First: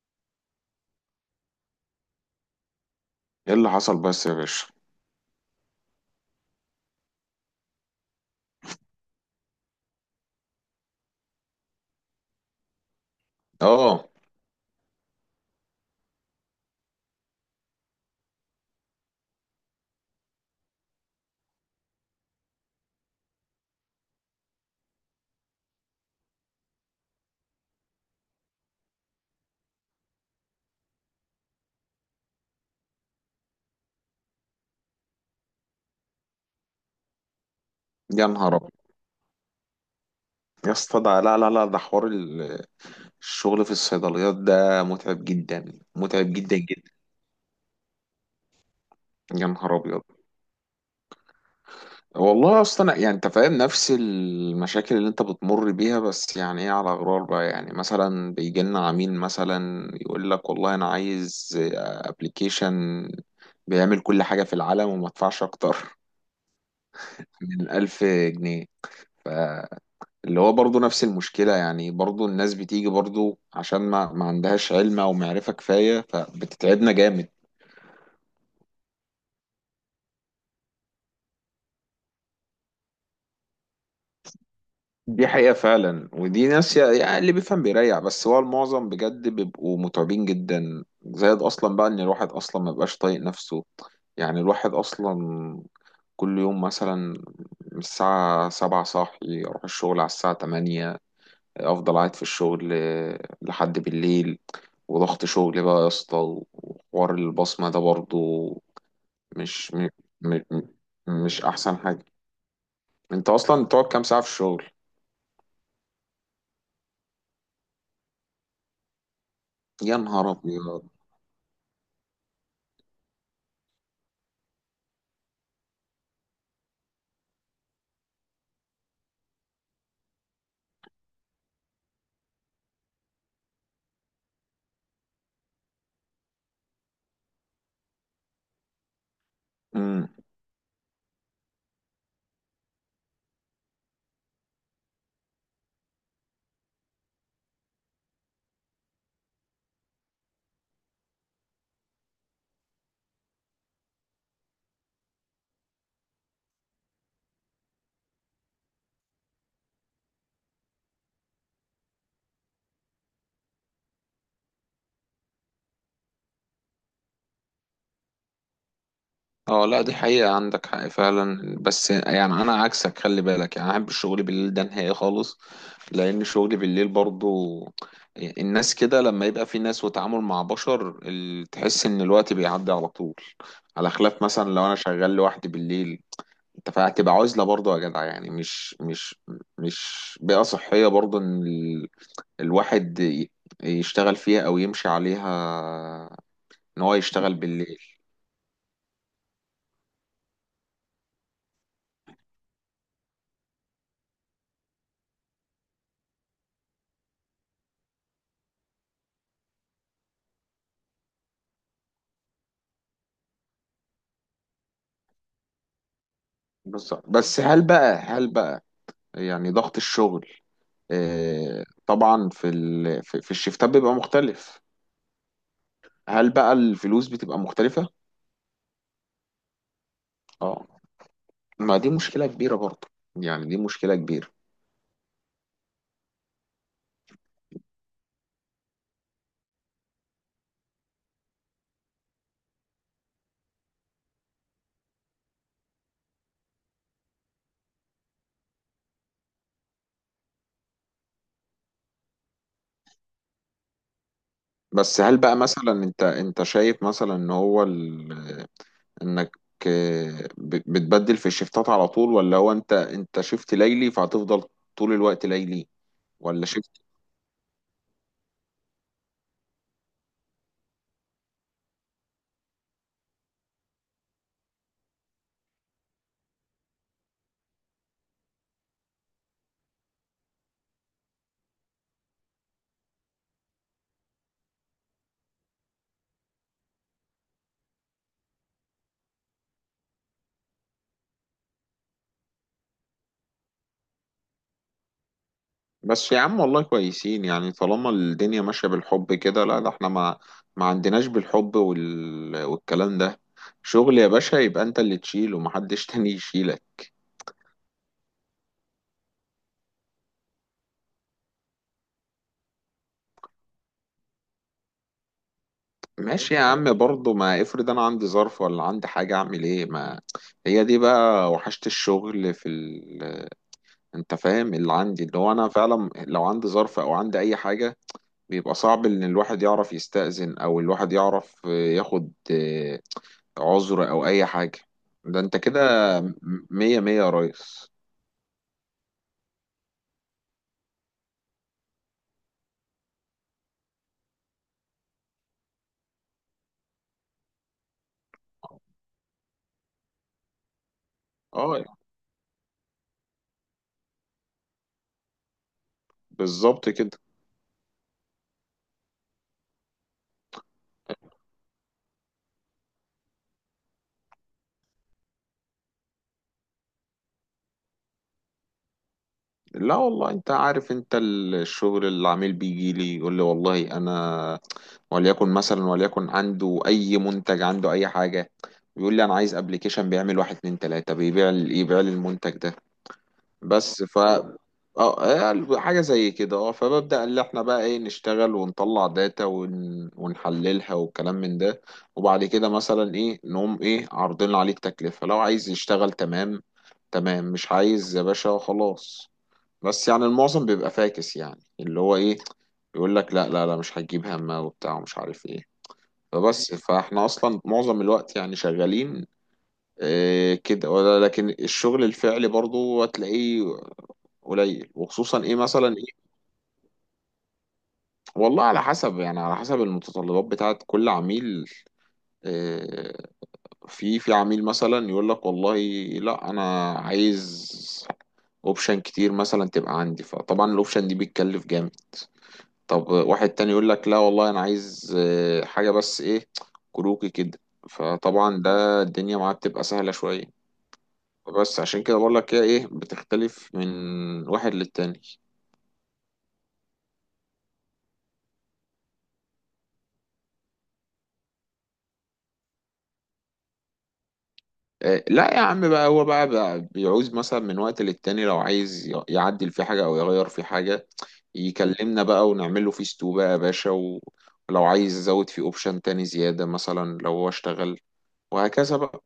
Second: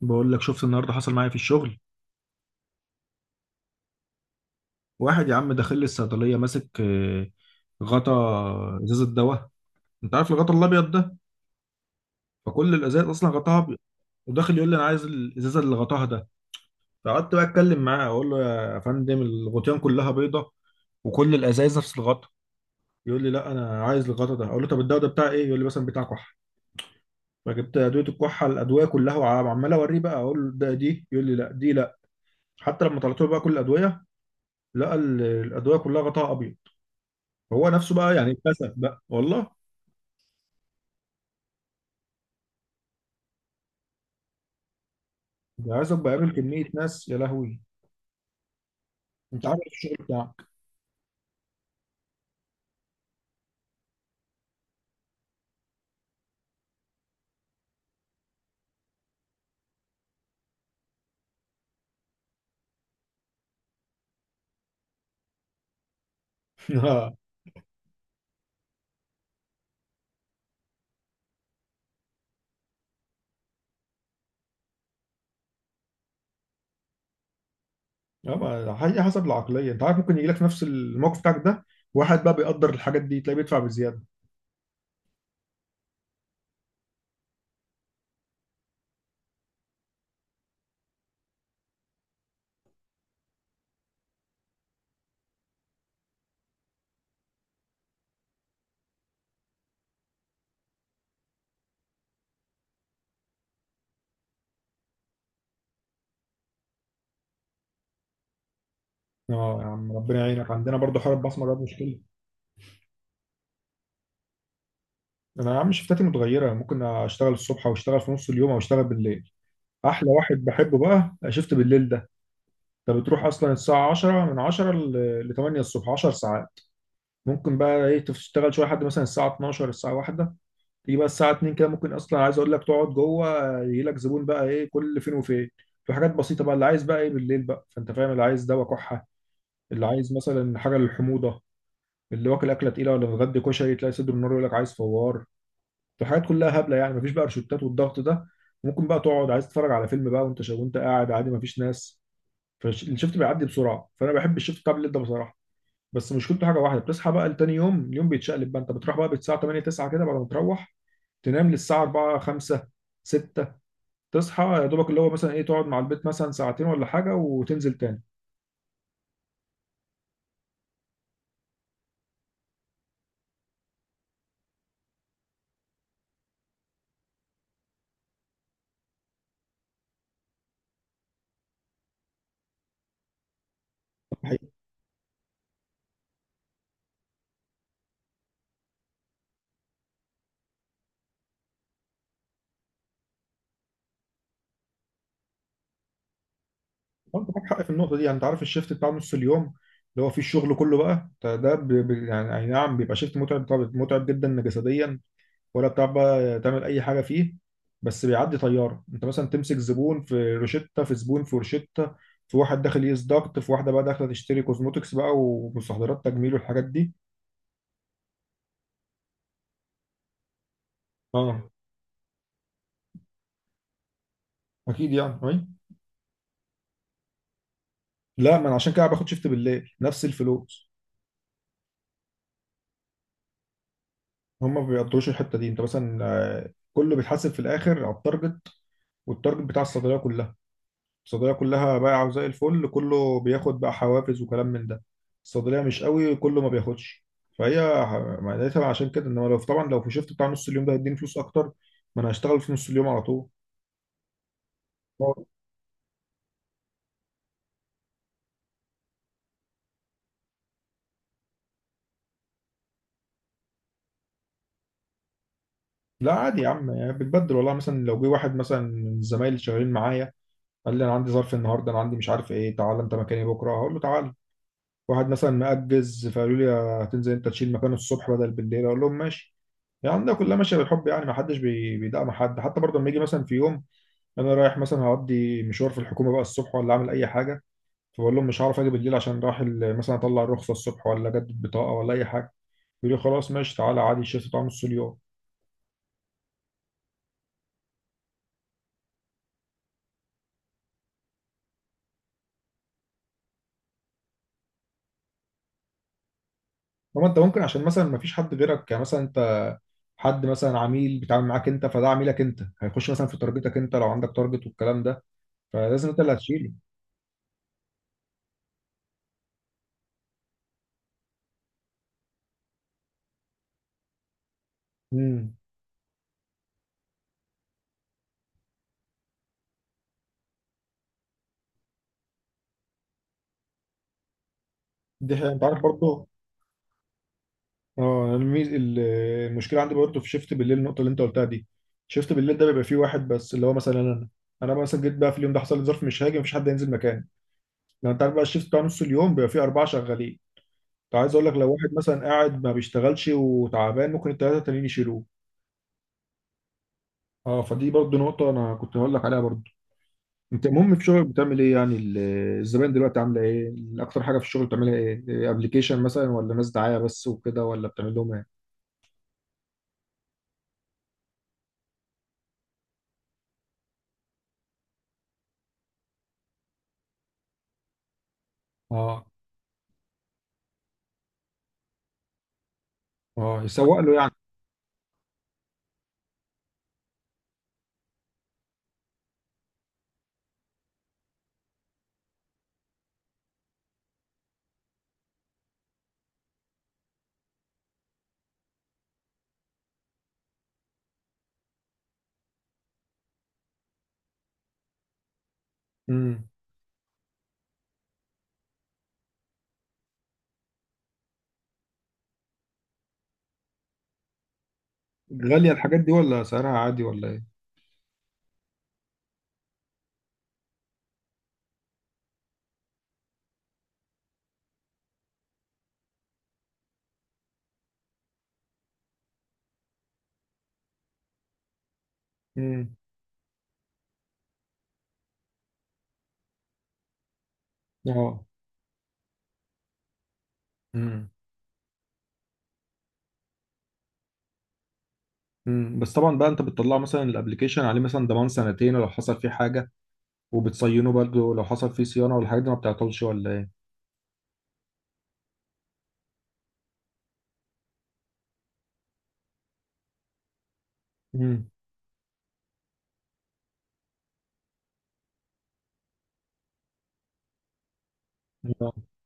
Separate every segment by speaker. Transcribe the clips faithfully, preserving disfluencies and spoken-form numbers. Speaker 1: بقول لك شفت النهارده حصل معايا في الشغل.
Speaker 2: ايه اللي حصل بس يا باشا؟
Speaker 1: واحد يا عم داخل لي الصيدليه ماسك آه، غطا ازازه دواء. انت عارف الغطا الابيض ده، فكل الازاز اصلا غطاها ابيض.
Speaker 2: اه.
Speaker 1: وداخل يقول لي انا عايز الازازه اللي غطاها ده. فقعدت بقى اتكلم معاه اقول له يا فندم الغطيان كلها بيضه وكل الازايز نفس الغطا. يقول لي لا انا عايز الغطا ده. اقول له طب الدواء ده بتاع ايه؟ يقول لي مثلا بتاع كحه. فجبت ادويه الكحه الادويه كلها وعمال اوريه بقى اقول له ده دي، يقول لي لا دي لا. حتى لما طلعت له بقى كل الادويه لقى ال- الادويه كلها غطاها ابيض. هو نفسه بقى
Speaker 2: يا
Speaker 1: يعني
Speaker 2: نهار ابيض.
Speaker 1: اتكسف بقى والله.
Speaker 2: يا اسطى، ده لا لا لا، ده حوار ال- الشغل في الصيدليات ده متعب جدا
Speaker 1: ده عايزك بقابل
Speaker 2: متعب جدا
Speaker 1: كمية
Speaker 2: جدا.
Speaker 1: ناس يا لهوي. انت
Speaker 2: يا
Speaker 1: عارف إيه
Speaker 2: نهار ابيض.
Speaker 1: الشغل بتاعك.
Speaker 2: والله اصلا، يعني انت فاهم نفس المشاكل اللي انت بتمر بيها. بس يعني ايه، على غرار بقى، يعني مثلا بيجي لنا عميل مثلا يقول لك والله انا عايز ابلكيشن بيعمل كل حاجة في العالم، وما ادفعش اكتر
Speaker 1: اه.
Speaker 2: من ألف جنيه. اللي هو برضو نفس المشكلة، يعني برضو الناس بتيجي برضو عشان ما, ما عندهاش علم أو معرفة كفاية، فبتتعبنا جامد.
Speaker 1: ما هي حسب العقلية، انت عارف ممكن يجي لك في نفس الموقف بتاعك ده واحد بقى بيقدر الحاجات دي تلاقيه بيدفع بزيادة.
Speaker 2: دي حقيقة فعلا، ودي ناس يا- يعني اللي بيفهم بيريح، بس هو المعظم بجد بيبقوا متعبين جدا، زائد أصلا بقى إن الواحد أصلا ما بيبقاش طايق نفسه. يعني الواحد أصلا كل يوم مثلا من الساعة سبعة صاحي، أروح الشغل على الساعة تمانية، افضل قاعد في الشغل لحد بالليل. وضغط شغل بقى يا اسطى، وحوار البصمة ده برضو
Speaker 1: اه يا
Speaker 2: مش م...
Speaker 1: عم ربنا
Speaker 2: م...
Speaker 1: يعينك،
Speaker 2: م-
Speaker 1: عندنا برضه حوار
Speaker 2: مش
Speaker 1: البصمة ده
Speaker 2: احسن
Speaker 1: مشكلة.
Speaker 2: حاجة. انت اصلا بتقعد كام ساعة في الشغل؟
Speaker 1: انا يا عم شفتاتي متغيرة، ممكن اشتغل الصبح او اشتغل في نص اليوم او اشتغل بالليل.
Speaker 2: يا
Speaker 1: احلى
Speaker 2: نهار
Speaker 1: واحد بحبه
Speaker 2: ابيض.
Speaker 1: بقى شفت بالليل ده. انت بتروح اصلا الساعة عشرة، من عشرة ل تمانية الصبح، عشر ساعات. ممكن بقى ايه تشتغل شوية لحد مثلا الساعة اتناشر الساعة واحدة، تيجي بقى الساعه اتنين كده ممكن اصلا عايز اقول لك تقعد جوه يجي لك زبون بقى ايه كل فين وفين. في حاجات بسيطه بقى اللي عايز بقى ايه بالليل بقى، فانت فاهم اللي عايز دواء كحه، اللي عايز مثلا حاجه للحموضه، اللي واكل اكله تقيله ولا متغدي كشري تلاقي صدر النار يقول لك عايز فوار. الحاجات كلها هبله يعني مفيش بقى روشتات، والضغط ده ممكن بقى تقعد عايز تتفرج على فيلم بقى وانت شا... وانت قاعد عادي مفيش ناس. فالشفت بيعدي بسرعه، فانا بحب الشفت بتاع الليل ده بصراحه. بس مشكلته حاجه واحده، بتصحى بقى لتاني يوم اليوم بيتشقلب بقى. انت بتروح بقى الساعه تمانية تسعة كده، بعد ما تروح تنام للساعة أربعة خمسة ستة، تصحى يا دوبك اللي هو مثلا ايه تقعد مع البيت مثلا ساعتين ولا حاجة وتنزل تاني.
Speaker 2: اه، لا، دي حقيقة، عندك حق فعلا. بس يعني أنا عكسك، خلي بالك، يعني أنا أحب الشغل بالليل ده نهائي خالص، لأن شغلي بالليل برضو الناس كده، لما يبقى في ناس وتعامل مع بشر ال- تحس إن الوقت بيعدي على طول، على خلاف
Speaker 1: حقيقي.
Speaker 2: مثلا لو أنا شغال لوحدي بالليل. أنت فهتبقى عزلة برضو يا جدع، يعني مش مش مش بيئة صحية برضو إن ال- الواحد ي- يشتغل فيها أو يمشي عليها، إن هو
Speaker 1: انت
Speaker 2: يشتغل
Speaker 1: معاك حق في
Speaker 2: بالليل.
Speaker 1: النقطة دي، يعني انت عارف الشيفت بتاع نص اليوم اللي هو فيه الشغل كله بقى ده ده ب- ب- يعني أي نعم بيبقى شيفت متعب، طبعا متعب جدا جسديا ولا بتعرف بقى تعمل اي حاجة فيه. بس بيعدي طيارة، انت مثلا تمسك زبون في روشتة، في زبون في روشتة، في واحد داخل يقيس ضغط، في واحده بقى داخله تشتري كوزموتكس بقى ومستحضرات تجميل والحاجات دي.
Speaker 2: بالظبط. بس هل بقى هل بقى يعني ضغط الشغل،
Speaker 1: اه
Speaker 2: آه، طبعا في ال... في في الشفتات بيبقى مختلف.
Speaker 1: اكيد يعني أي؟
Speaker 2: هل بقى الفلوس بتبقى مختلفة؟
Speaker 1: لا ما انا عشان كده باخد شيفت بالليل نفس
Speaker 2: اه.
Speaker 1: الفلوس.
Speaker 2: ما دي مشكلة كبيرة برضه، يعني دي مشكلة كبيرة.
Speaker 1: هم ما بيقدروش الحته دي، انت مثلا آه، كله بيتحاسب في الاخر على التارجت، والتارجت بتاع الصيدليه كلها. الصيدليه كلها بايعه زي الفل كله بياخد بقى حوافز وكلام من ده، الصيدليه مش قوي كله ما بياخدش. فهي ه- معناتها عشان كده، انما لو طبعا لو في شيفت بتاع نص اليوم ده هيديني فلوس اكتر، ما انا هشتغل في نص اليوم على طول.
Speaker 2: بس هل بقى مثلا انت انت شايف مثلا ان هو ال... انك آه، ب- بتبدل في الشفتات على طول، ولا هو انت انت شفت ليلي فهتفضل طول الوقت ليلي
Speaker 1: لا عادي
Speaker 2: ولا؟
Speaker 1: يا عم، يعني بتبدل والله. مثلا لو جه واحد مثلا من الزمايل اللي شغالين معايا قال لي انا عندي ظرف النهارده انا عندي مش عارف ايه، تعالى انت مكاني بكره، هقول له تعالى. واحد مثلا مأجز فقالوا لي هتنزل انت تشيل مكانه الصبح بدل بالليل، اقول لهم ماشي. يعني ده كلها ماشيه بالحب، يعني ما حدش بي- بيدعم حد. حتى برضه لما يجي مثلا في يوم انا رايح مثلا هقضي مشوار في الحكومه بقى الصبح، ولا اعمل اي حاجه، فبقول لهم مش هعرف اجي بالليل عشان رايح ال- مثلا اطلع الرخصه الصبح ولا اجدد بطاقه ولا اي حاجه، يقول لي خلاص ماشي تعالى عادي شيل طعم نص اليوم.
Speaker 2: بس يا عم والله كويسين، يعني طالما الدنيا ماشية بالحب كده. لا ده احنا ما ما عندناش بالحب وال... والكلام ده. شغل يا باشا، يبقى انت اللي تشيله ومحدش تاني يشيلك.
Speaker 1: طب انت ممكن عشان مثلا ما فيش حد غيرك، يعني مثلا انت حد مثلا عميل بيتعامل معاك انت فده عميلك انت، هيخش مثلا في تارجتك انت لو عندك تارجت والكلام ده، فلازم انت اللي
Speaker 2: ماشي يا
Speaker 1: هتشيله.
Speaker 2: عم برضه، ما افرض انا عندي ظرف ولا عندي حاجة اعمل ايه، ما هي دي بقى وحشة الشغل في ال... انت فاهم اللي عندي، اللي هو انا فعلا لو عندي ظرف او عندي اي حاجة، بيبقى صعب ان الواحد يعرف يستأذن او الواحد يعرف ياخد عذر او اي حاجه.
Speaker 1: دي
Speaker 2: ده
Speaker 1: حقيقة.
Speaker 2: انت
Speaker 1: انت
Speaker 2: كده
Speaker 1: عارف برضه.
Speaker 2: مية مية يا ريس.
Speaker 1: اه أنا الميز... ال- المشكله عندي برضه في شيفت بالليل، النقطه اللي انت قلتها دي. شيفت بالليل ده بيبقى فيه واحد بس، اللي هو مثلا انا، انا مثلا جيت بقى في اليوم ده حصل لي ظرف مش هاجي، مفيش حد ينزل مكاني. لو انت عارف بقى الشيفت بتاع نص اليوم بيبقى فيه اربعه شغالين، انت عايز اقول لك لو واحد
Speaker 2: اه
Speaker 1: مثلا قاعد ما بيشتغلش وتعبان ممكن الثلاثه التانيين يشيلوه.
Speaker 2: بالظبط كده.
Speaker 1: اه فدي برضه نقطه انا كنت هقول لك عليها برضه. انت المهم في شغلك بتعمل ايه يعني ال- الزباين دلوقتي عامله ايه؟ اكتر حاجه في الشغل بتعملها ايه؟ ابلكيشن مثلا، ولا ناس دعايه بس وكده، ولا بتعمل لهم ايه؟
Speaker 2: لا والله، انت عارف، انت الشغل العميل بيجي لي يقول لي والله انا، وليكن مثلا، وليكن عنده اي منتج، عنده اي حاجه، بيقول لي
Speaker 1: اه.
Speaker 2: انا عايز ابلكيشن بيعمل واحد اتنين تلاته، بيبيع ال- يبيع لي المنتج ده.
Speaker 1: اه يسوق
Speaker 2: بس
Speaker 1: له
Speaker 2: ف
Speaker 1: يعني.
Speaker 2: اه آه، حاجة زي كده، اه فببدأ اللي احنا بقى ايه نشتغل ونطلع داتا ون... ونحللها والكلام من ده. وبعد كده مثلا ايه نقوم ايه عارضين عليه التكلفة، لو عايز يشتغل تمام تمام، مش عايز يا باشا خلاص. بس يعني المعظم بيبقى فاكس، يعني اللي هو ايه، يقول لك لا لا لا، مش هتجيب همه وبتاع ومش عارف ايه.
Speaker 1: امم
Speaker 2: فبس فاحنا اصلا معظم الوقت يعني شغالين إيه كده ولا، لكن الشغل الفعلي برضو هتلاقيه قليل، وخصوصا ايه
Speaker 1: غالية
Speaker 2: مثلا
Speaker 1: الحاجات دي
Speaker 2: ايه.
Speaker 1: ولا سعرها عادي ولا ايه؟
Speaker 2: والله على حسب، يعني على حسب المتطلبات بتاعت كل عميل. آه، في في عميل مثلا يقول لك والله، لا انا عايز اوبشن كتير مثلا تبقى عندي، فطبعا الاوبشن دي بتكلف جامد.
Speaker 1: امم
Speaker 2: طب واحد تاني يقول لك لا والله، انا عايز آه، حاجة بس ايه، كروكي كده.
Speaker 1: اه.
Speaker 2: فطبعا ده الدنيا معاه بتبقى سهلة شوية.
Speaker 1: امم
Speaker 2: بس عشان كده بقول لك هي ايه، بتختلف من واحد للتاني.
Speaker 1: امم بس طبعا بقى انت بتطلع مثلا الابليكيشن عليه مثلا ضمان سنتين لو حصل فيه حاجة، وبتصينه برضه لو حصل فيه صيانة والحاجات دي ما بتعطلش ولا ايه؟
Speaker 2: آه، لا يا عم، بقى هو بقى, بقى بيعوز مثلا من وقت للتاني، لو عايز ي- يعدل في حاجة أو يغير في حاجة
Speaker 1: امم
Speaker 2: يكلمنا بقى ونعمل له فيستو بقى يا باشا، و- ولو عايز يزود في اوبشن تاني زيادة مثلا لو هو اشتغل
Speaker 1: اه.
Speaker 2: وهكذا بقى.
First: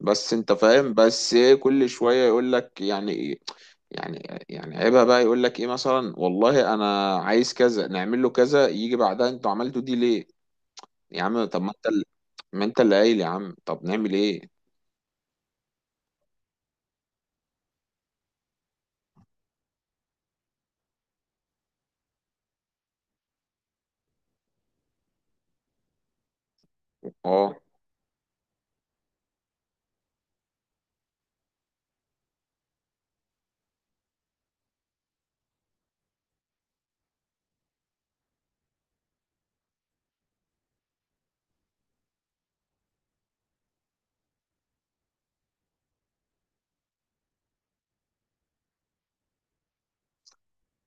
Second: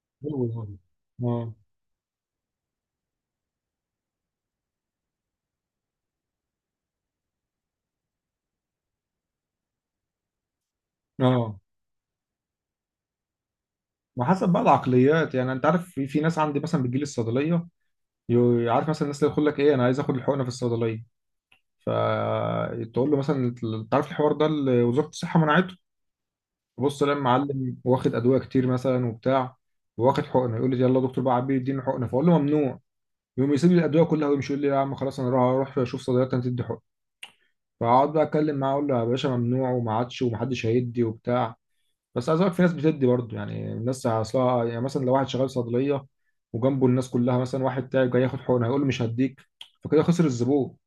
Speaker 2: بس
Speaker 1: حلو
Speaker 2: انت
Speaker 1: ده.
Speaker 2: فاهم، بس
Speaker 1: اه.
Speaker 2: إيه كل شوية يقول لك يعني إيه، يعني يعني عيبها بقى، يقول لك ايه مثلا والله انا عايز كذا، نعمل له كذا يجي بعدها انتوا عملتوا دي ليه. يا عم
Speaker 1: اه.
Speaker 2: طب ما انت اللي، ما انت اللي قايل يا عم طب نعمل
Speaker 1: ما حسب
Speaker 2: ايه.
Speaker 1: بقى العقليات، يعني انت عارف في في ناس عندي مثلا بتجيلي الصيدليه يو- عارف مثلا الناس اللي يقول لك ايه انا عايز اخد الحقنه في الصيدليه، فتقول له مثلا انت عارف الحوار ده اللي وزاره الصحه منعته. بص لما
Speaker 2: اه،
Speaker 1: معلم واخد ادويه كتير مثلا وبتاع، واخد حقنه، يقول لي يلا يا دكتور بقى عبيه اديني حقنه، فاقول له ممنوع، يقوم يسيب لي الادويه كلها ويمشي يقول لي يا عم خلاص انا راح اروح اشوف صيدليه تدي حقنه، فاقعد بقى اتكلم معاه اقول له يا باشا ممنوع وما عادش ومحدش هيدي وبتاع. بس عايز اقول لك في ناس بتدي برضه، يعني الناس اصلها يعني مثلا لو واحد شغال صيدليه وجنبه الناس كلها مثلا واحد تعب جاي ياخد حقنه هيقول له مش هديك، فكده خسر الزبون.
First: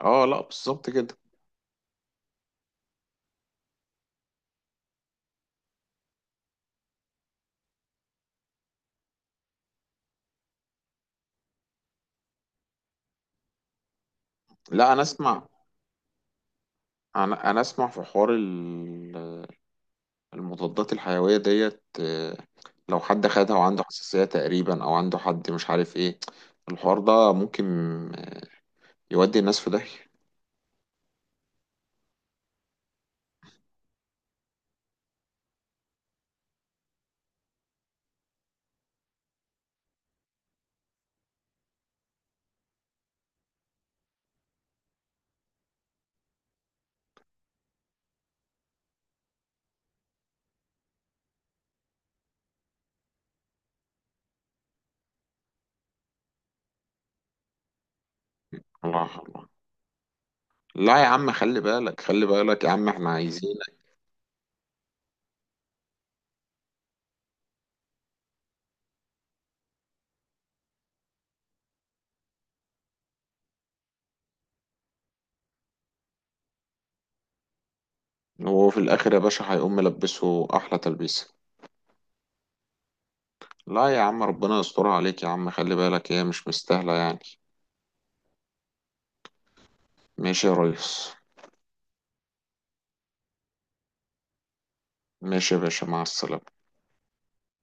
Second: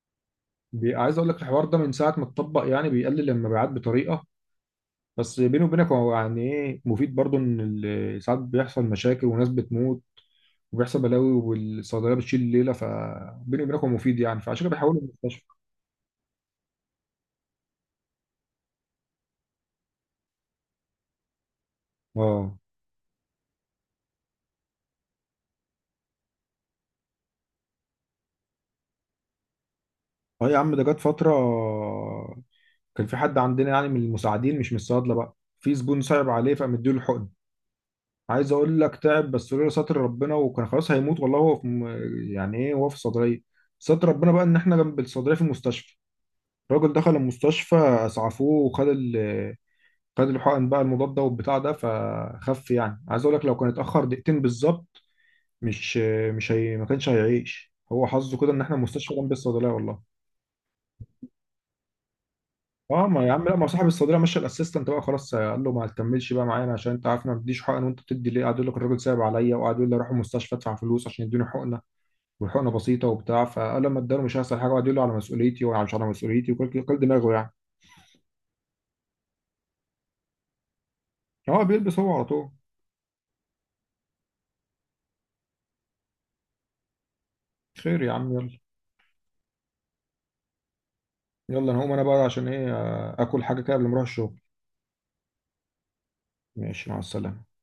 Speaker 2: اه، لا بالظبط
Speaker 1: بي-
Speaker 2: كده.
Speaker 1: عايز اقول لك الحوار ده من ساعه ما اتطبق يعني بيقلل المبيعات بطريقه. بس بيني وبينك هو يعني ايه مفيد برضو، ان ال- ساعات بيحصل مشاكل وناس بتموت وبيحصل بلاوي والصيدليه بتشيل الليله، فبيني وبينك هو مفيد يعني، فعشان كده
Speaker 2: لا
Speaker 1: بيحولوا
Speaker 2: انا
Speaker 1: المستشفى.
Speaker 2: اسمع، انا انا اسمع في حوار ال- المضادات الحيويه ديت، آه،
Speaker 1: اه.
Speaker 2: لو حد خدها وعنده حساسيه تقريبا او عنده حد مش عارف ايه، الحوار ده ممكن يودي الناس في داهيه.
Speaker 1: اه يا عم ده جت فتره كان في حد عندنا يعني من المساعدين مش من الصيادله بقى، في زبون صعب عليه فقام مديله الحقن. عايز اقول لك تعب، بس لولا ستر ربنا وكان خلاص هيموت والله. هو في م- يعني ايه هو في الصيدليه، ستر ربنا بقى ان احنا جنب الصيدليه في المستشفى. الراجل دخل المستشفى اسعفوه وخد، خد الحقن بقى المضاد ده والبتاع ده فخف. يعني عايز اقول لك لو كان اتاخر دقيقتين بالظبط مش، مش هي ما كانش هيعيش. هو حظه كده ان احنا المستشفى
Speaker 2: الله
Speaker 1: جنب
Speaker 2: الله.
Speaker 1: الصيدليه والله.
Speaker 2: لا يا عم خلي بالك، خلي بالك يا عم،
Speaker 1: اه.
Speaker 2: احنا
Speaker 1: ما يا عم لا، ما
Speaker 2: عايزينك.
Speaker 1: صاحب الصيدليه مشى الاسيستنت بقى خلاص قال له ما تكملش بقى معانا عشان انت عارف أنا ما بديش حقن وانت بتدي ليه. قعد يقول لك الراجل صعب عليا، وقعد يقول لي اروح المستشفى ادفع فلوس عشان يدوني حقنه، والحقنه بسيطه وبتاع، فقال لما اداله مش هيحصل حاجه، وقعد يقول له على مسؤوليتي ومش على مسؤوليتي وكل كل دماغه يعني.
Speaker 2: هو في الاخر يا باشا هيقوم ملبسه احلى تلبيسه.
Speaker 1: هو بيلبس هو على طول.
Speaker 2: لا يا عم، ربنا يسترها عليك يا عم، خلي بالك، هي مش مستاهله يعني.
Speaker 1: خير يا عم يلا.
Speaker 2: ماشي يا ريس.
Speaker 1: يلا انا هقوم انا بقى عشان ايه آه، اكل حاجه كده قبل ما اروح الشغل.
Speaker 2: ماشي يا باشا، مع السلامه.
Speaker 1: ماشي مع السلامة.